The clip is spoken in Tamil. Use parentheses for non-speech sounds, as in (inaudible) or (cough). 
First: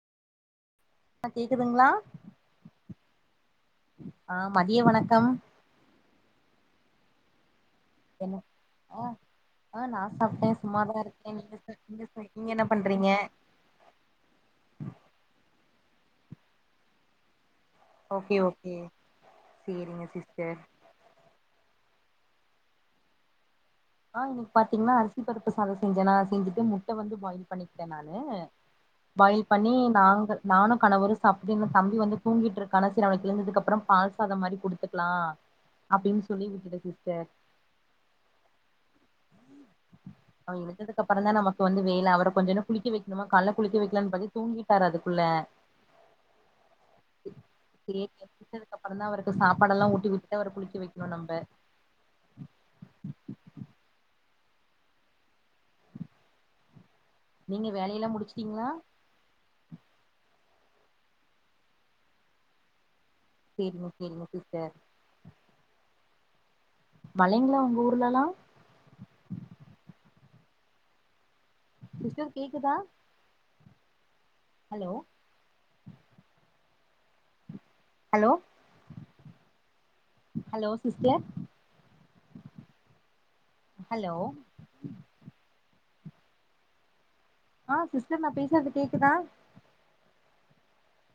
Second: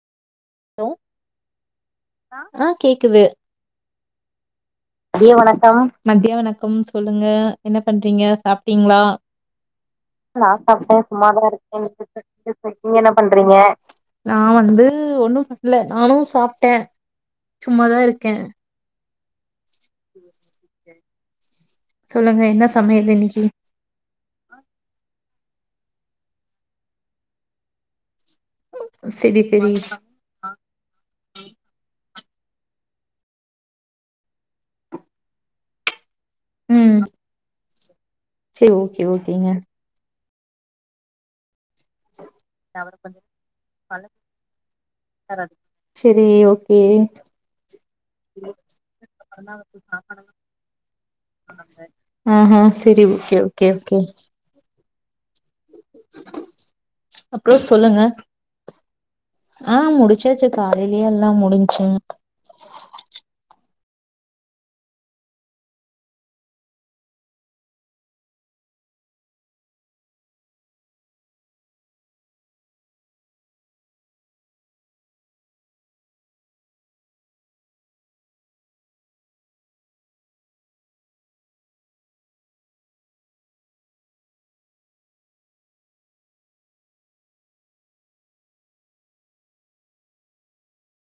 ஹலோ ஆ கேக்குதுங்களா ஆ கேக்குது ஆம் மதிய வணக்கம் மத்திய வணக்கம் சொல்லுங்க என்னப் பண்றீங்க என்ன சாப்டீங்ளா ஆ ஆ நா சாப்டே சும்மாதாருக்கே நீங்க ச இருக்கே (unintelligible) நீங்க என்ன பண்றீங்க நா வந்து ஒன்னும் பண்ல நானு சாப்டே சும்மாதா இருக்கே ஓகே ஓகே சேரிங்க சிஸ்டர் சொல்லுங்க என்ன சமையல் இன்னிக்கி ஆ இனைக் பாத்தீங்னா அரிசி பருப்பு சாத செஞ்சே நா செஞ்சுட்டு முட்ட வந்து பாயில் பண்ணிக்ட்டே நா னு பாயில் செரி பண்ணி செரி நாங்க நானு கணவரு சாப்டு இன்னு தம்பி வந்து தூங்கிட்ருக்கானா செரி அவனக் கிழந்ததுக்கு அப்றம் பால்ஸ்சாத மாரி குடுத்துக்லா அப்டின் சொல்லி விட்டுட்ட ம் சிஸ்டர் சே ஓகேங்க அவ எழுந்ததுக்கப்பறந்தா நம்ம இப்ப வந்து வேல அவரக் கொஞ்சனு குளிக்க வைக்ணுமா கால்ல குளிக்க வக்லாம்னு பத்தி தூங்கிட்டாரு அதுக்குள்ள செரி ஓகே சேரி அவ குளிச்சதுக்கப்புறந்தா அவருக்கு சாப்பாடெல்லா ஊட்டி விட்டு அவர குளிக்க வக்ணு நம்ப ஆ செரி ஓகே ஓகே ஓகே அப்றோ நீங்க சொல்லுங்க வேலையெல்லா முடிச்சிட்டீங்ளா ஆ முடிச்சாச்சு காலைலியே எல்லா முடிஞ்சிங் சேரிங்க சேரிங்க சிஸ்டர் மழைங்ளா உங்க ஊர்லலா சிஸ்டர் கேக்குதா hello hello hello sister hello ஆ சிஸ்டர் நா பேசறது கேக்குதா